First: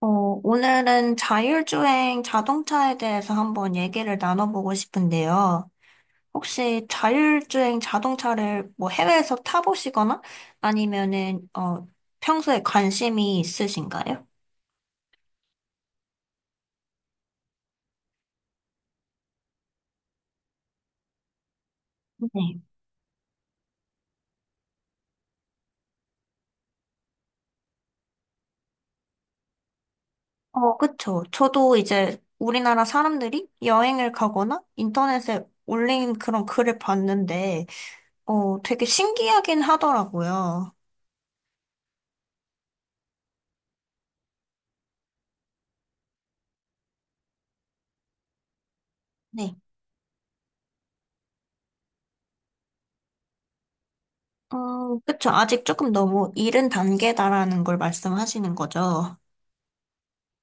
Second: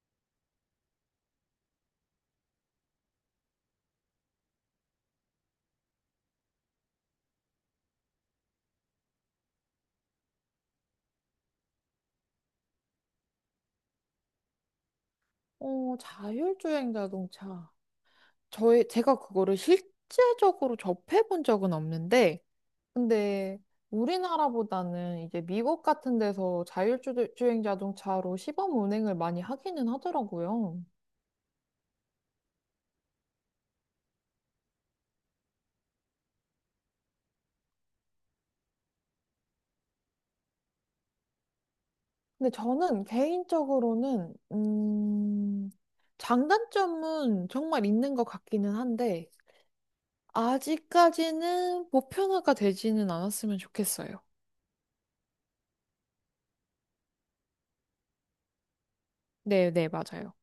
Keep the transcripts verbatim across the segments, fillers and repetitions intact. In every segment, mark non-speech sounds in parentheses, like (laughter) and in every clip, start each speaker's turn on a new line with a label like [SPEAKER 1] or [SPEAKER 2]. [SPEAKER 1] 어, 오늘은 자율주행 자동차에 대해서 한번 얘기를 나눠보고 싶은데요. 혹시 자율주행 자동차를 뭐 해외에서 타보시거나 아니면은, 어, 평소에 관심이 있으신가요?
[SPEAKER 2] 어, 자율주행 자동차. 저의, 제가 그거를 실제적으로 접해본 적은 없는데,
[SPEAKER 1] 네.
[SPEAKER 2] 근데 우리나라보다는 이제 미국 같은 데서 자율주행 자동차로 시범 운행을 많이 하기는
[SPEAKER 1] 어,
[SPEAKER 2] 하더라고요.
[SPEAKER 1] 그쵸. 저도 이제 우리나라 사람들이 여행을 가거나 인터넷에 올린 그런 글을 봤는데, 어, 되게 신기하긴 하더라고요.
[SPEAKER 2] 근데 저는 개인적으로는, 음, 장단점은 정말 있는 것 같기는 한데,
[SPEAKER 1] 네.
[SPEAKER 2] 아직까지는 보편화가 되지는 않았으면 좋겠어요.
[SPEAKER 1] 음, 그쵸. 아직 조금 너무 이른 단계다라는 걸 말씀하시는 거죠.
[SPEAKER 2] 네, 네, 맞아요.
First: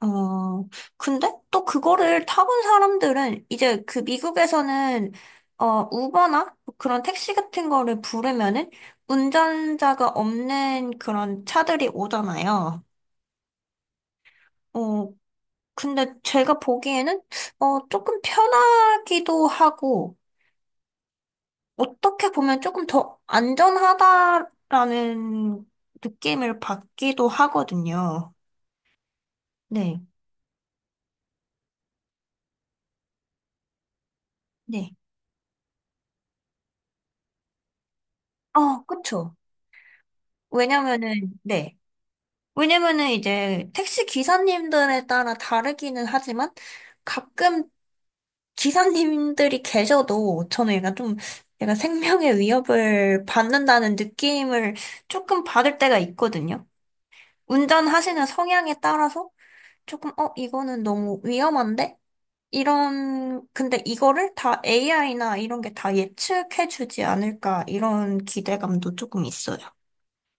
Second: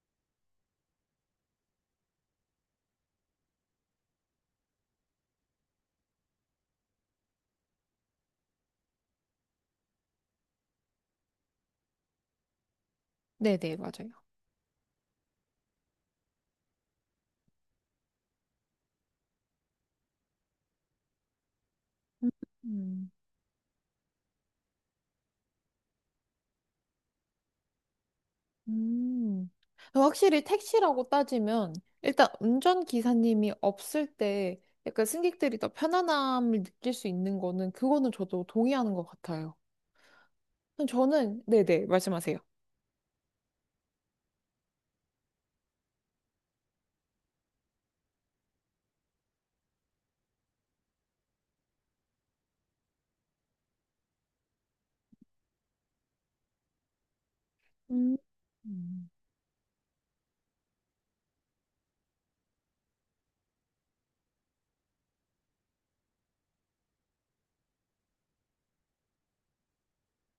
[SPEAKER 1] 어, 근데 또 그거를 타본 사람들은 이제 그 미국에서는 어, 우버나 뭐 그런 택시 같은 거를 부르면은 운전자가 없는 그런 차들이 오잖아요.
[SPEAKER 2] 네, 네, 맞아요.
[SPEAKER 1] 어, 근데 제가 보기에는 어, 조금 편하기도 하고 어떻게 보면 조금
[SPEAKER 2] 음.
[SPEAKER 1] 더 안전하다라는 느낌을 받기도 하거든요.
[SPEAKER 2] 음.
[SPEAKER 1] 네,
[SPEAKER 2] 확실히 택시라고 따지면 일단 운전기사님이 없을 때
[SPEAKER 1] 네.
[SPEAKER 2] 약간 승객들이 더 편안함을 느낄 수 있는 거는 그거는 저도
[SPEAKER 1] 어,
[SPEAKER 2] 동의하는 것
[SPEAKER 1] 그쵸.
[SPEAKER 2] 같아요.
[SPEAKER 1] 왜냐면은,
[SPEAKER 2] 저는
[SPEAKER 1] 네.
[SPEAKER 2] 네네 말씀하세요.
[SPEAKER 1] 왜냐면은 이제 택시 기사님들에 따라 다르기는 하지만 가끔 기사님들이 계셔도 저는 약간 좀 약간 생명의 위협을 받는다는 느낌을 조금 받을 때가 있거든요.
[SPEAKER 2] 음.
[SPEAKER 1] 운전하시는 성향에
[SPEAKER 2] 음.
[SPEAKER 1] 따라서 조금 어 이거는 너무 위험한데? 이런 근데 이거를 다 에이아이나 이런 게 다 예측해 주지 않을까 이런 기대감도 조금 있어요.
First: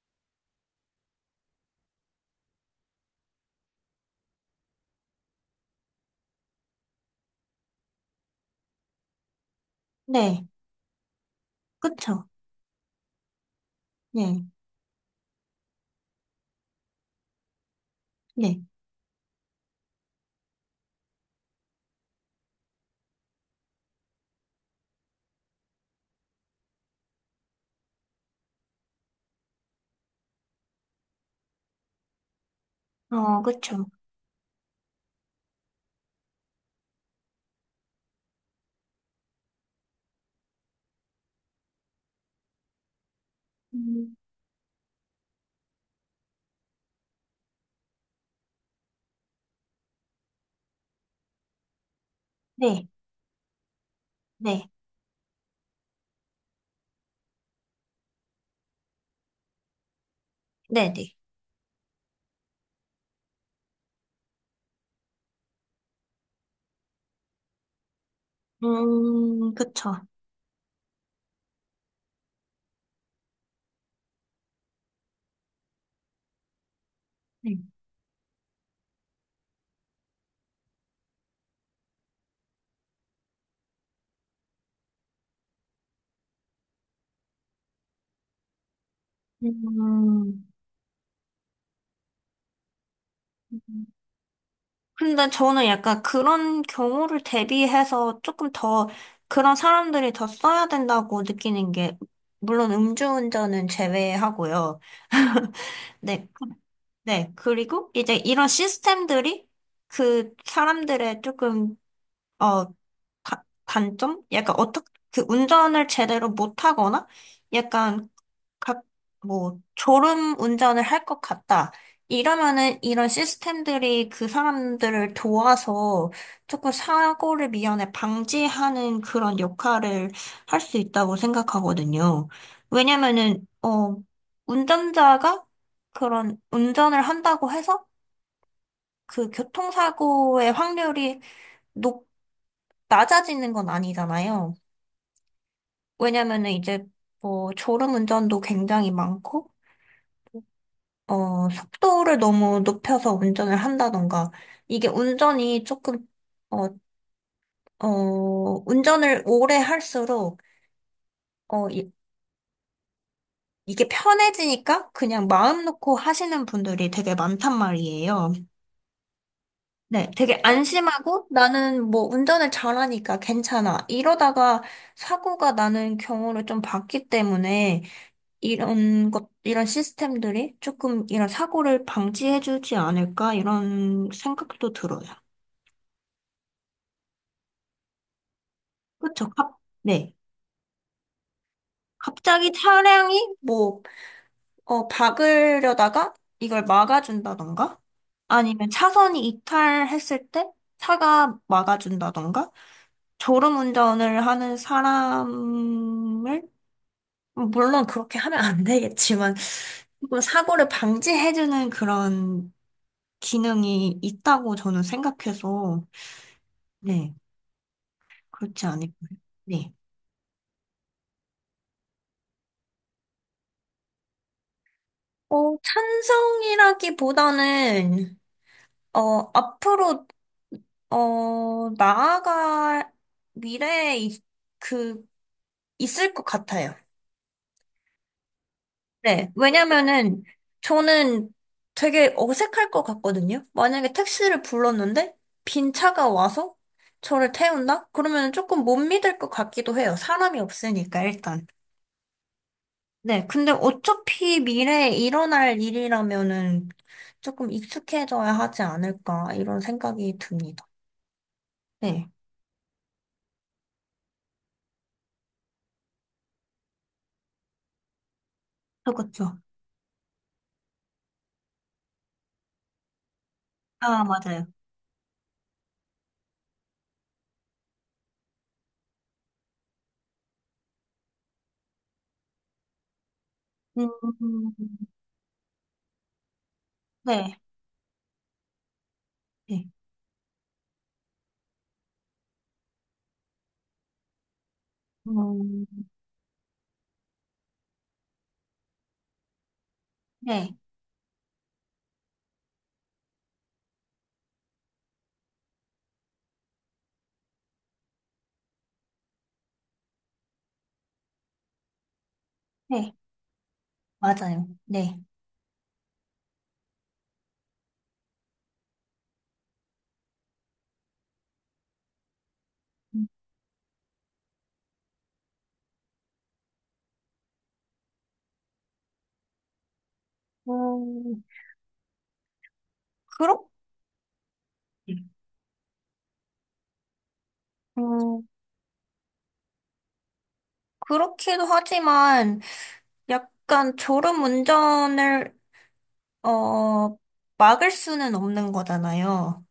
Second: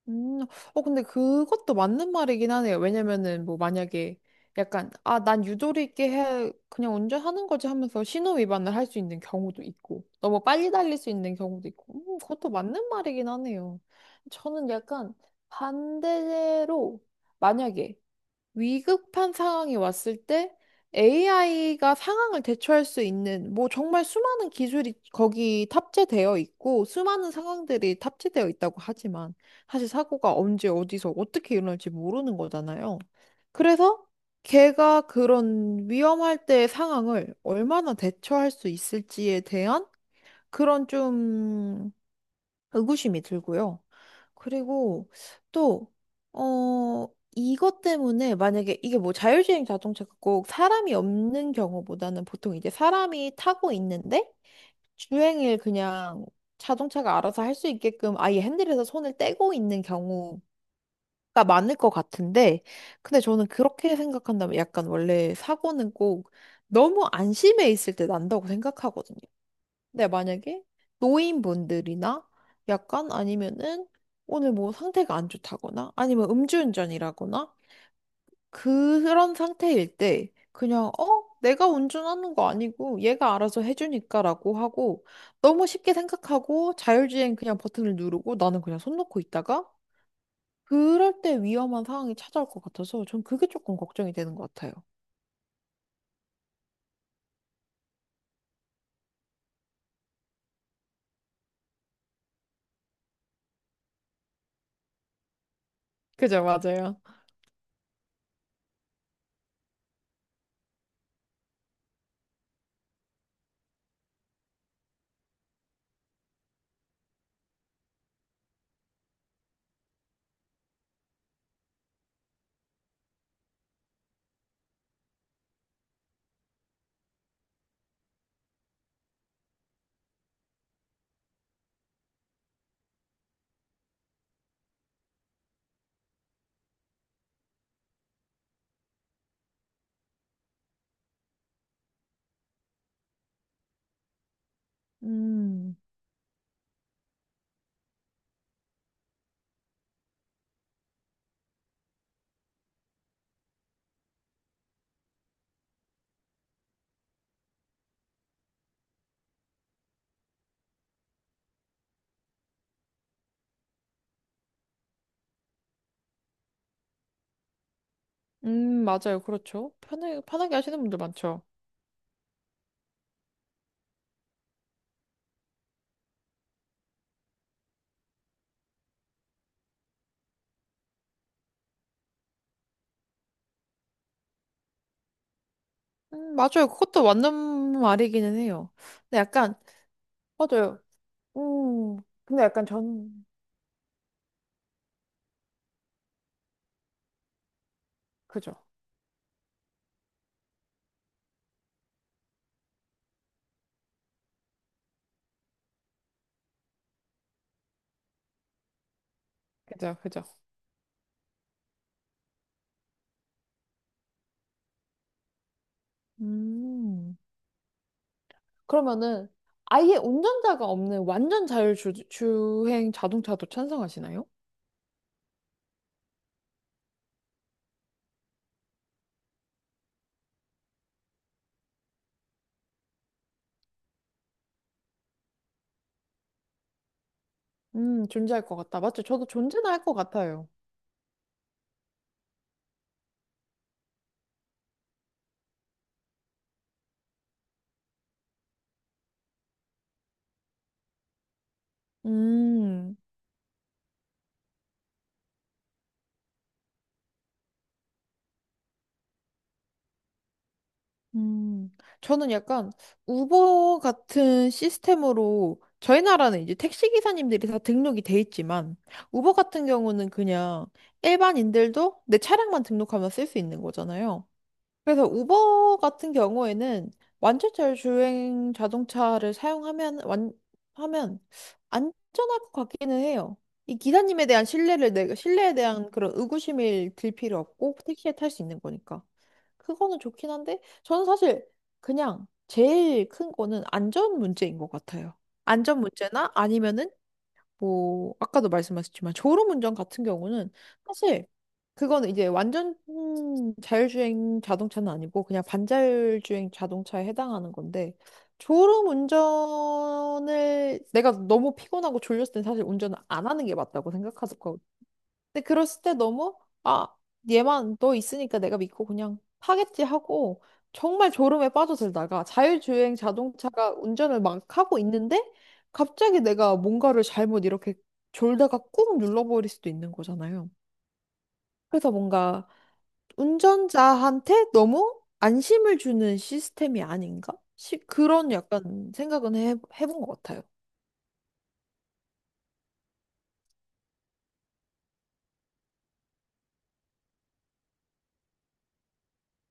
[SPEAKER 2] 음, 어, 근데 그것도 맞는 말이긴 하네요. 왜냐면은, 뭐, 만약에 약간, 아, 난 유도리 있게 해, 그냥 운전하는 거지 하면서 신호 위반을 할 수 있는 경우도 있고, 너무
[SPEAKER 1] 네.
[SPEAKER 2] 빨리 달릴 수 있는 경우도 있고, 음,
[SPEAKER 1] 그쵸.
[SPEAKER 2] 그것도 맞는 말이긴 하네요.
[SPEAKER 1] 네.
[SPEAKER 2] 저는 약간 반대로, 만약에
[SPEAKER 1] 네.
[SPEAKER 2] 위급한 상황이 왔을 때 에이아이가 상황을 대처할 수 있는 뭐 정말 수많은 기술이 거기 탑재되어 있고 수많은 상황들이 탑재되어 있다고 하지만 사실 사고가 언제 어디서 어떻게 일어날지 모르는 거잖아요.
[SPEAKER 1] 어, 그쵸.
[SPEAKER 2] 그래서 걔가 그런 위험할 때의 상황을 얼마나 대처할 수 있을지에 대한 그런 좀 의구심이 들고요.
[SPEAKER 1] 음.
[SPEAKER 2] 그리고 또, 어, 이것 때문에 만약에 이게 뭐 자율주행 자동차가 꼭 사람이 없는 경우보다는 보통 이제
[SPEAKER 1] 네,
[SPEAKER 2] 사람이 타고 있는데
[SPEAKER 1] 네,
[SPEAKER 2] 주행을 그냥 자동차가 알아서 할 수 있게끔 아예 핸들에서 손을 떼고 있는 경우가
[SPEAKER 1] 네, 네.
[SPEAKER 2] 많을 것 같은데 근데 저는 그렇게 생각한다면 약간 원래 사고는 꼭 너무 안심해 있을 때 난다고 생각하거든요.
[SPEAKER 1] 음, 그쵸.
[SPEAKER 2] 네, 만약에 노인분들이나 약간 아니면은 오늘 뭐 상태가 안 좋다거나 아니면 음주운전이라거나
[SPEAKER 1] 네.
[SPEAKER 2] 그런 상태일 때 그냥 어? 내가 운전하는 거 아니고 얘가 알아서 해주니까라고 하고 너무 쉽게 생각하고 자율주행 그냥 버튼을 누르고 나는 그냥 손 놓고 있다가
[SPEAKER 1] 음,
[SPEAKER 2] 그럴 때 위험한 상황이 찾아올 것 같아서 전 그게 조금 걱정이 되는 것 같아요.
[SPEAKER 1] 근데 저는 약간 그런 경우를 대비해서 조금 더 그런 사람들이 더 써야 된다고 느끼는 게, 물론 음주운전은 제외하고요. (laughs) 네,
[SPEAKER 2] 그죠, 맞아요.
[SPEAKER 1] 네. 그리고 이제 이런 시스템들이 그 사람들의 조금, 어, 가- 단점? 약간 어떻게 그 운전을 제대로 못하거나 약간 각 뭐 졸음 운전을 할 것 같다. 이러면은 이런 시스템들이 그 사람들을 도와서 조금 사고를 미연에 방지하는 그런 역할을 할 수 있다고 생각하거든요. 왜냐면은 어 운전자가 그런 운전을 한다고 해서 그 교통사고의 확률이 높 낮아지는 건 아니잖아요.
[SPEAKER 2] 음,
[SPEAKER 1] 왜냐면은 이제 뭐 졸음운전도 굉장히 많고, 어, 속도를 너무 높여서 운전을 한다던가, 이게 운전이 조금, 어, 어, 운전을 오래 할수록, 어, 이, 이게 편해지니까 그냥 마음 놓고 하시는 분들이 되게 많단 말이에요.
[SPEAKER 2] 음, 맞아요. 그렇죠.
[SPEAKER 1] 네,
[SPEAKER 2] 편하게,
[SPEAKER 1] 되게
[SPEAKER 2] 편하게 하시는 분들
[SPEAKER 1] 안심하고
[SPEAKER 2] 많죠.
[SPEAKER 1] 나는 뭐 운전을 잘하니까 괜찮아. 이러다가 사고가 나는 경우를 좀 봤기 때문에, 이런 것, 이런 시스템들이 조금 이런 사고를 방지해주지 않을까, 이런 생각도 들어요.
[SPEAKER 2] 음, 맞아요. 그것도 맞는 말이기는 해요. 근데
[SPEAKER 1] 그쵸? 갑,
[SPEAKER 2] 약간,
[SPEAKER 1] 네.
[SPEAKER 2] 맞아요. 음, 근데
[SPEAKER 1] 갑자기
[SPEAKER 2] 약간
[SPEAKER 1] 차량이
[SPEAKER 2] 전,
[SPEAKER 1] 뭐, 어, 박으려다가 이걸 막아준다던가,
[SPEAKER 2] 그죠.
[SPEAKER 1] 아니면 차선이 이탈했을 때 차가 막아준다던가, 졸음운전을 하는 사람을, 물론 그렇게 하면 안 되겠지만,
[SPEAKER 2] 그죠,
[SPEAKER 1] 뭐
[SPEAKER 2] 그죠.
[SPEAKER 1] 사고를 방지해주는 그런 기능이 있다고 저는 생각해서, 네,
[SPEAKER 2] 음,
[SPEAKER 1] 그렇지 않을까요?
[SPEAKER 2] 그러면은
[SPEAKER 1] 네.
[SPEAKER 2] 아예 운전자가 없는 완전 자율주행 자동차도 찬성하시나요?
[SPEAKER 1] 어, 찬성이라기보다는, 어, 앞으로, 어, 나아갈 미래에 있- 그, 있을 것 같아요.
[SPEAKER 2] 음, 존재할 것 같다. 맞죠? 저도
[SPEAKER 1] 네.
[SPEAKER 2] 존재는 할 것
[SPEAKER 1] 왜냐면은
[SPEAKER 2] 같아요.
[SPEAKER 1] 저는 되게 어색할 것 같거든요. 만약에 택시를 불렀는데 빈 차가 와서 저를 태운다? 그러면 조금 못 믿을 것 같기도 해요. 사람이 없으니까 일단.
[SPEAKER 2] 음.
[SPEAKER 1] 네. 근데 어차피 미래에 일어날 일이라면은 조금 익숙해져야 하지 않을까 이런 생각이 듭니다.
[SPEAKER 2] 음,
[SPEAKER 1] 네.
[SPEAKER 2] 저는 약간 우버 같은 시스템으로 저희 나라는 이제 택시 기사님들이 다 등록이 돼 있지만 우버
[SPEAKER 1] 그렇죠.
[SPEAKER 2] 같은 경우는 그냥 일반인들도 내 차량만 등록하면 쓸 수 있는
[SPEAKER 1] 아,
[SPEAKER 2] 거잖아요.
[SPEAKER 1] 맞아요.
[SPEAKER 2] 그래서 우버 같은 경우에는 완전자율 주행 자동차를 사용하면 완 하면 안전할 것 같기는 해요. 이 기사님에 대한
[SPEAKER 1] 음,
[SPEAKER 2] 신뢰를 내가 신뢰에 대한 그런 의구심을 들
[SPEAKER 1] 네.
[SPEAKER 2] 필요 없고 택시에 탈 수 있는 거니까.
[SPEAKER 1] 네.
[SPEAKER 2] 그거는 좋긴 한데, 저는 사실 그냥 제일 큰 거는 안전 문제인 것 같아요.
[SPEAKER 1] 음,
[SPEAKER 2] 안전 문제나 아니면은 뭐, 아까도 말씀하셨지만 졸음운전 같은 경우는
[SPEAKER 1] 네.
[SPEAKER 2] 사실 그거는 이제 완전 음, 자율주행 자동차는 아니고 그냥 반자율주행 자동차에 해당하는 건데, 졸음운전을 내가 너무 피곤하고 졸렸을 땐 사실
[SPEAKER 1] 네.
[SPEAKER 2] 운전을 안 하는 게 맞다고
[SPEAKER 1] 맞아요.
[SPEAKER 2] 생각하거든요.
[SPEAKER 1] 네.
[SPEAKER 2] 근데 그랬을 때 너무 아 얘만 너 있으니까 내가 믿고 그냥 하겠지 하고 정말 졸음에 빠져들다가 자율주행 자동차가 운전을 막 하고 있는데 갑자기 내가 뭔가를 잘못 이렇게 졸다가 꾹 눌러버릴 수도 있는 거잖아요.
[SPEAKER 1] 음,
[SPEAKER 2] 그래서 뭔가
[SPEAKER 1] 그렇
[SPEAKER 2] 운전자한테 너무 안심을 주는 시스템이 아닌가? 시,
[SPEAKER 1] 음,
[SPEAKER 2] 그런 약간 생각은 해, 해본 것 같아요.
[SPEAKER 1] 그렇기도 하지만 약간 졸음 운전을 어 막을 수는 없는 거잖아요.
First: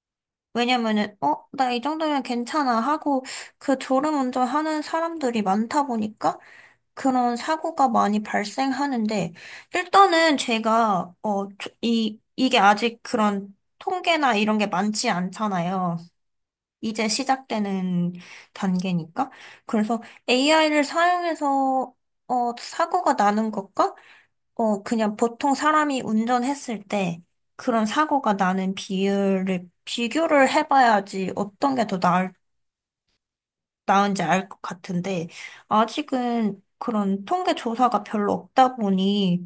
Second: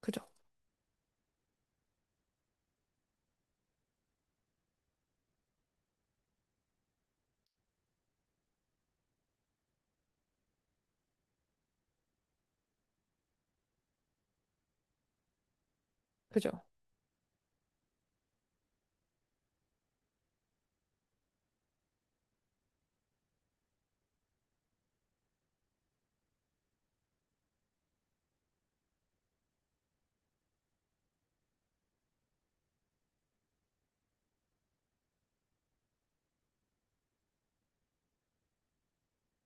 [SPEAKER 2] 그죠?
[SPEAKER 1] 왜냐면은 어, 나 이 정도면 괜찮아 하고 그 졸음 운전하는 사람들이 많다 보니까 그런 사고가 많이 발생하는데 일단은 제가 어 조- 이 이게 아직 그런 통계나 이런 게 많지 않잖아요.
[SPEAKER 2] 그죠?
[SPEAKER 1] 이제 시작되는 단계니까. 그래서 에이아이를 사용해서 어, 사고가 나는 것과 어, 그냥 보통 사람이 운전했을 때 그런 사고가 나는 비율을 비교를 해봐야지 어떤 게 더 나을, 나은지 알 것 같은데 아직은 그런 통계 조사가 별로 없다 보니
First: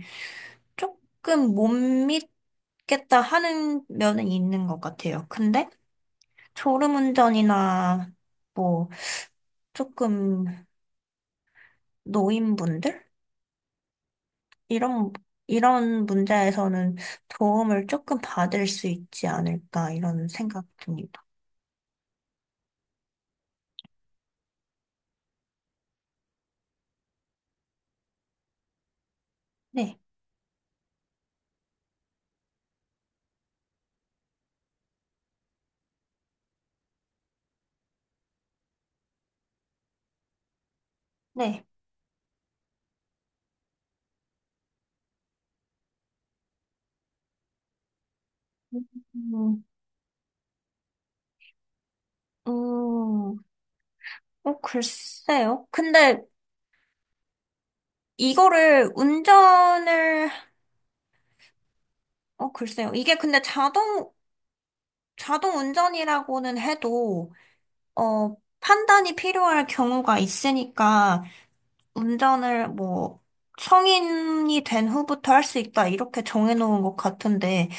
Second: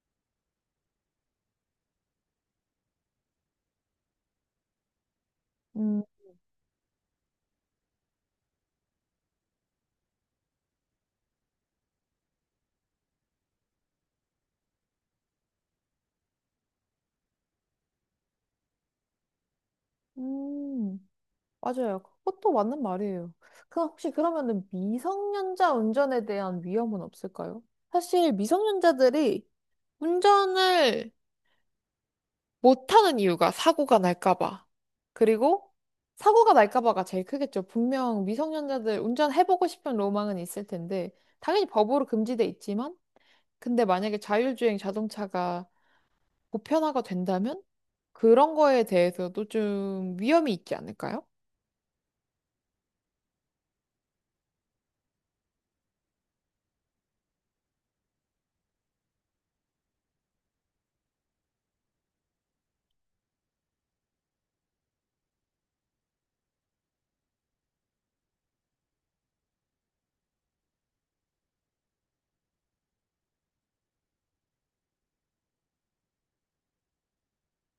[SPEAKER 1] 조금 못 믿겠다 하는 면은 있는 것 같아요. 근데
[SPEAKER 2] 음.
[SPEAKER 1] 졸음운전이나 뭐 조금 노인분들? 이런, 이런 문제에서는 도움을 조금 받을 수 있지 않을까, 이런 생각
[SPEAKER 2] 음.
[SPEAKER 1] 듭니다.
[SPEAKER 2] 맞아요. 그것도 맞는 말이에요. 그 혹시 그러면은 미성년자 운전에 대한 위험은 없을까요? 사실 미성년자들이
[SPEAKER 1] 네,
[SPEAKER 2] 운전을 못하는 이유가 사고가 날까봐. 그리고 사고가 날까봐가 제일 크겠죠. 분명 미성년자들 운전해보고 싶은 로망은 있을 텐데,
[SPEAKER 1] 네.
[SPEAKER 2] 당연히 법으로 금지돼 있지만, 근데 만약에 자율주행 자동차가 보편화가 된다면, 그런 거에 대해서도
[SPEAKER 1] 음,
[SPEAKER 2] 좀 위험이 있지 않을까요?
[SPEAKER 1] 음, 어, 글쎄요. 근데 이거를 운전을, 어, 글쎄요. 이게 근데 자동, 자동 운전이라고는 해도, 어, 판단이 필요할 경우가 있으니까, 운전을 뭐 성인이 된 후부터 할 수 있다 이렇게 정해놓은 것 같은데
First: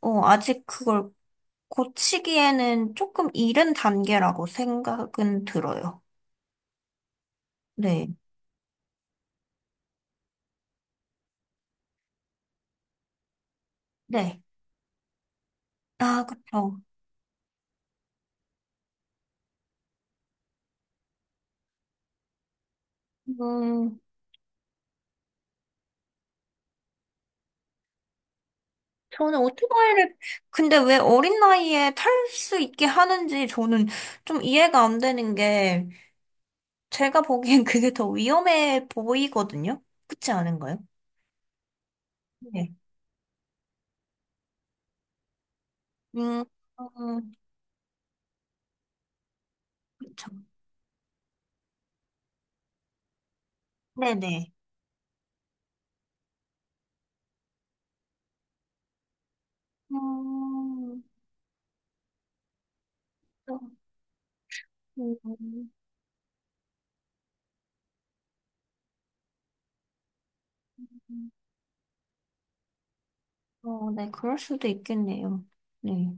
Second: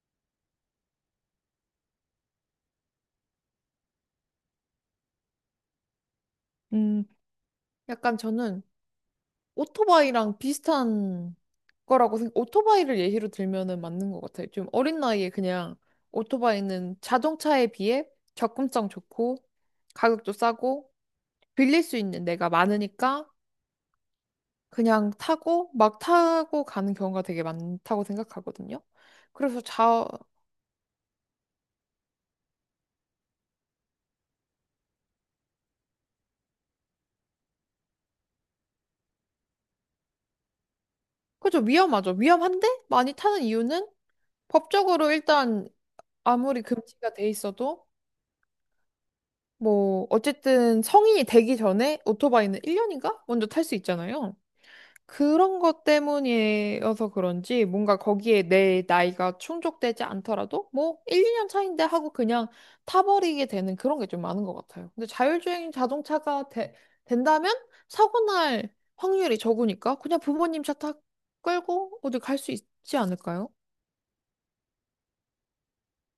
[SPEAKER 1] 어, 아직 그걸 고치기에는 조금 이른 단계라고 생각은 들어요.
[SPEAKER 2] 음,
[SPEAKER 1] 네,
[SPEAKER 2] 약간 저는 오토바이랑 비슷한 거라고 생각, 오토바이를 예시로 들면은 맞는 것
[SPEAKER 1] 네.
[SPEAKER 2] 같아요. 좀 어린 나이에 그냥
[SPEAKER 1] 아, 그쵸.
[SPEAKER 2] 오토바이는 자동차에 비해 접근성 좋고 가격도 싸고 빌릴 수 있는 데가 많으니까
[SPEAKER 1] 음,
[SPEAKER 2] 그냥 타고 막 타고 가는 경우가 되게 많다고 생각하거든요.
[SPEAKER 1] 저는
[SPEAKER 2] 그래서 자,
[SPEAKER 1] 오토바이를 근데 왜 어린 나이에 탈 수 있게 하는지 저는 좀 이해가 안 되는 게 제가 보기엔 그게 더 위험해 보이거든요. 그렇지 않은가요?
[SPEAKER 2] 그죠. 위험하죠. 위험한데
[SPEAKER 1] 네.
[SPEAKER 2] 많이 타는 이유는 법적으로 일단
[SPEAKER 1] 음,
[SPEAKER 2] 아무리 금지가 돼
[SPEAKER 1] 음,
[SPEAKER 2] 있어도 뭐,
[SPEAKER 1] 그쵸.
[SPEAKER 2] 어쨌든 성인이 되기 전에 오토바이는 일 년인가? 먼저 탈 수 있잖아요.
[SPEAKER 1] 네네.
[SPEAKER 2] 그런 것 때문이어서 그런지 뭔가 거기에 내 나이가 충족되지 않더라도 뭐
[SPEAKER 1] 음,
[SPEAKER 2] 일, 이 년 차인데 하고 그냥 타버리게 되는 그런 게 좀 많은 것 같아요. 근데
[SPEAKER 1] 음,
[SPEAKER 2] 자율주행 자동차가 되- 된다면 사고 날 확률이 적으니까 그냥 부모님 차 타 끌고 어디 갈 수 있지 않을까요?
[SPEAKER 1] 어, 네, 그럴 수도 있겠네요. 네.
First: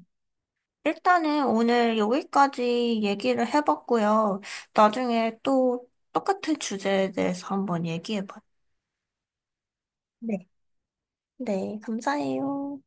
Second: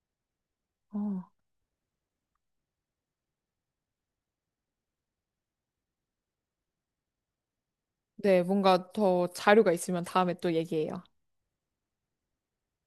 [SPEAKER 2] 어.
[SPEAKER 1] 일단은 오늘 여기까지 얘기를 해봤고요. 나중에 또 똑같은 주제에 대해서 한번 얘기해봐요.
[SPEAKER 2] 네, 뭔가 더 자료가 있으면 다음에
[SPEAKER 1] 네.
[SPEAKER 2] 또 얘기해요.
[SPEAKER 1] 네, 감사해요.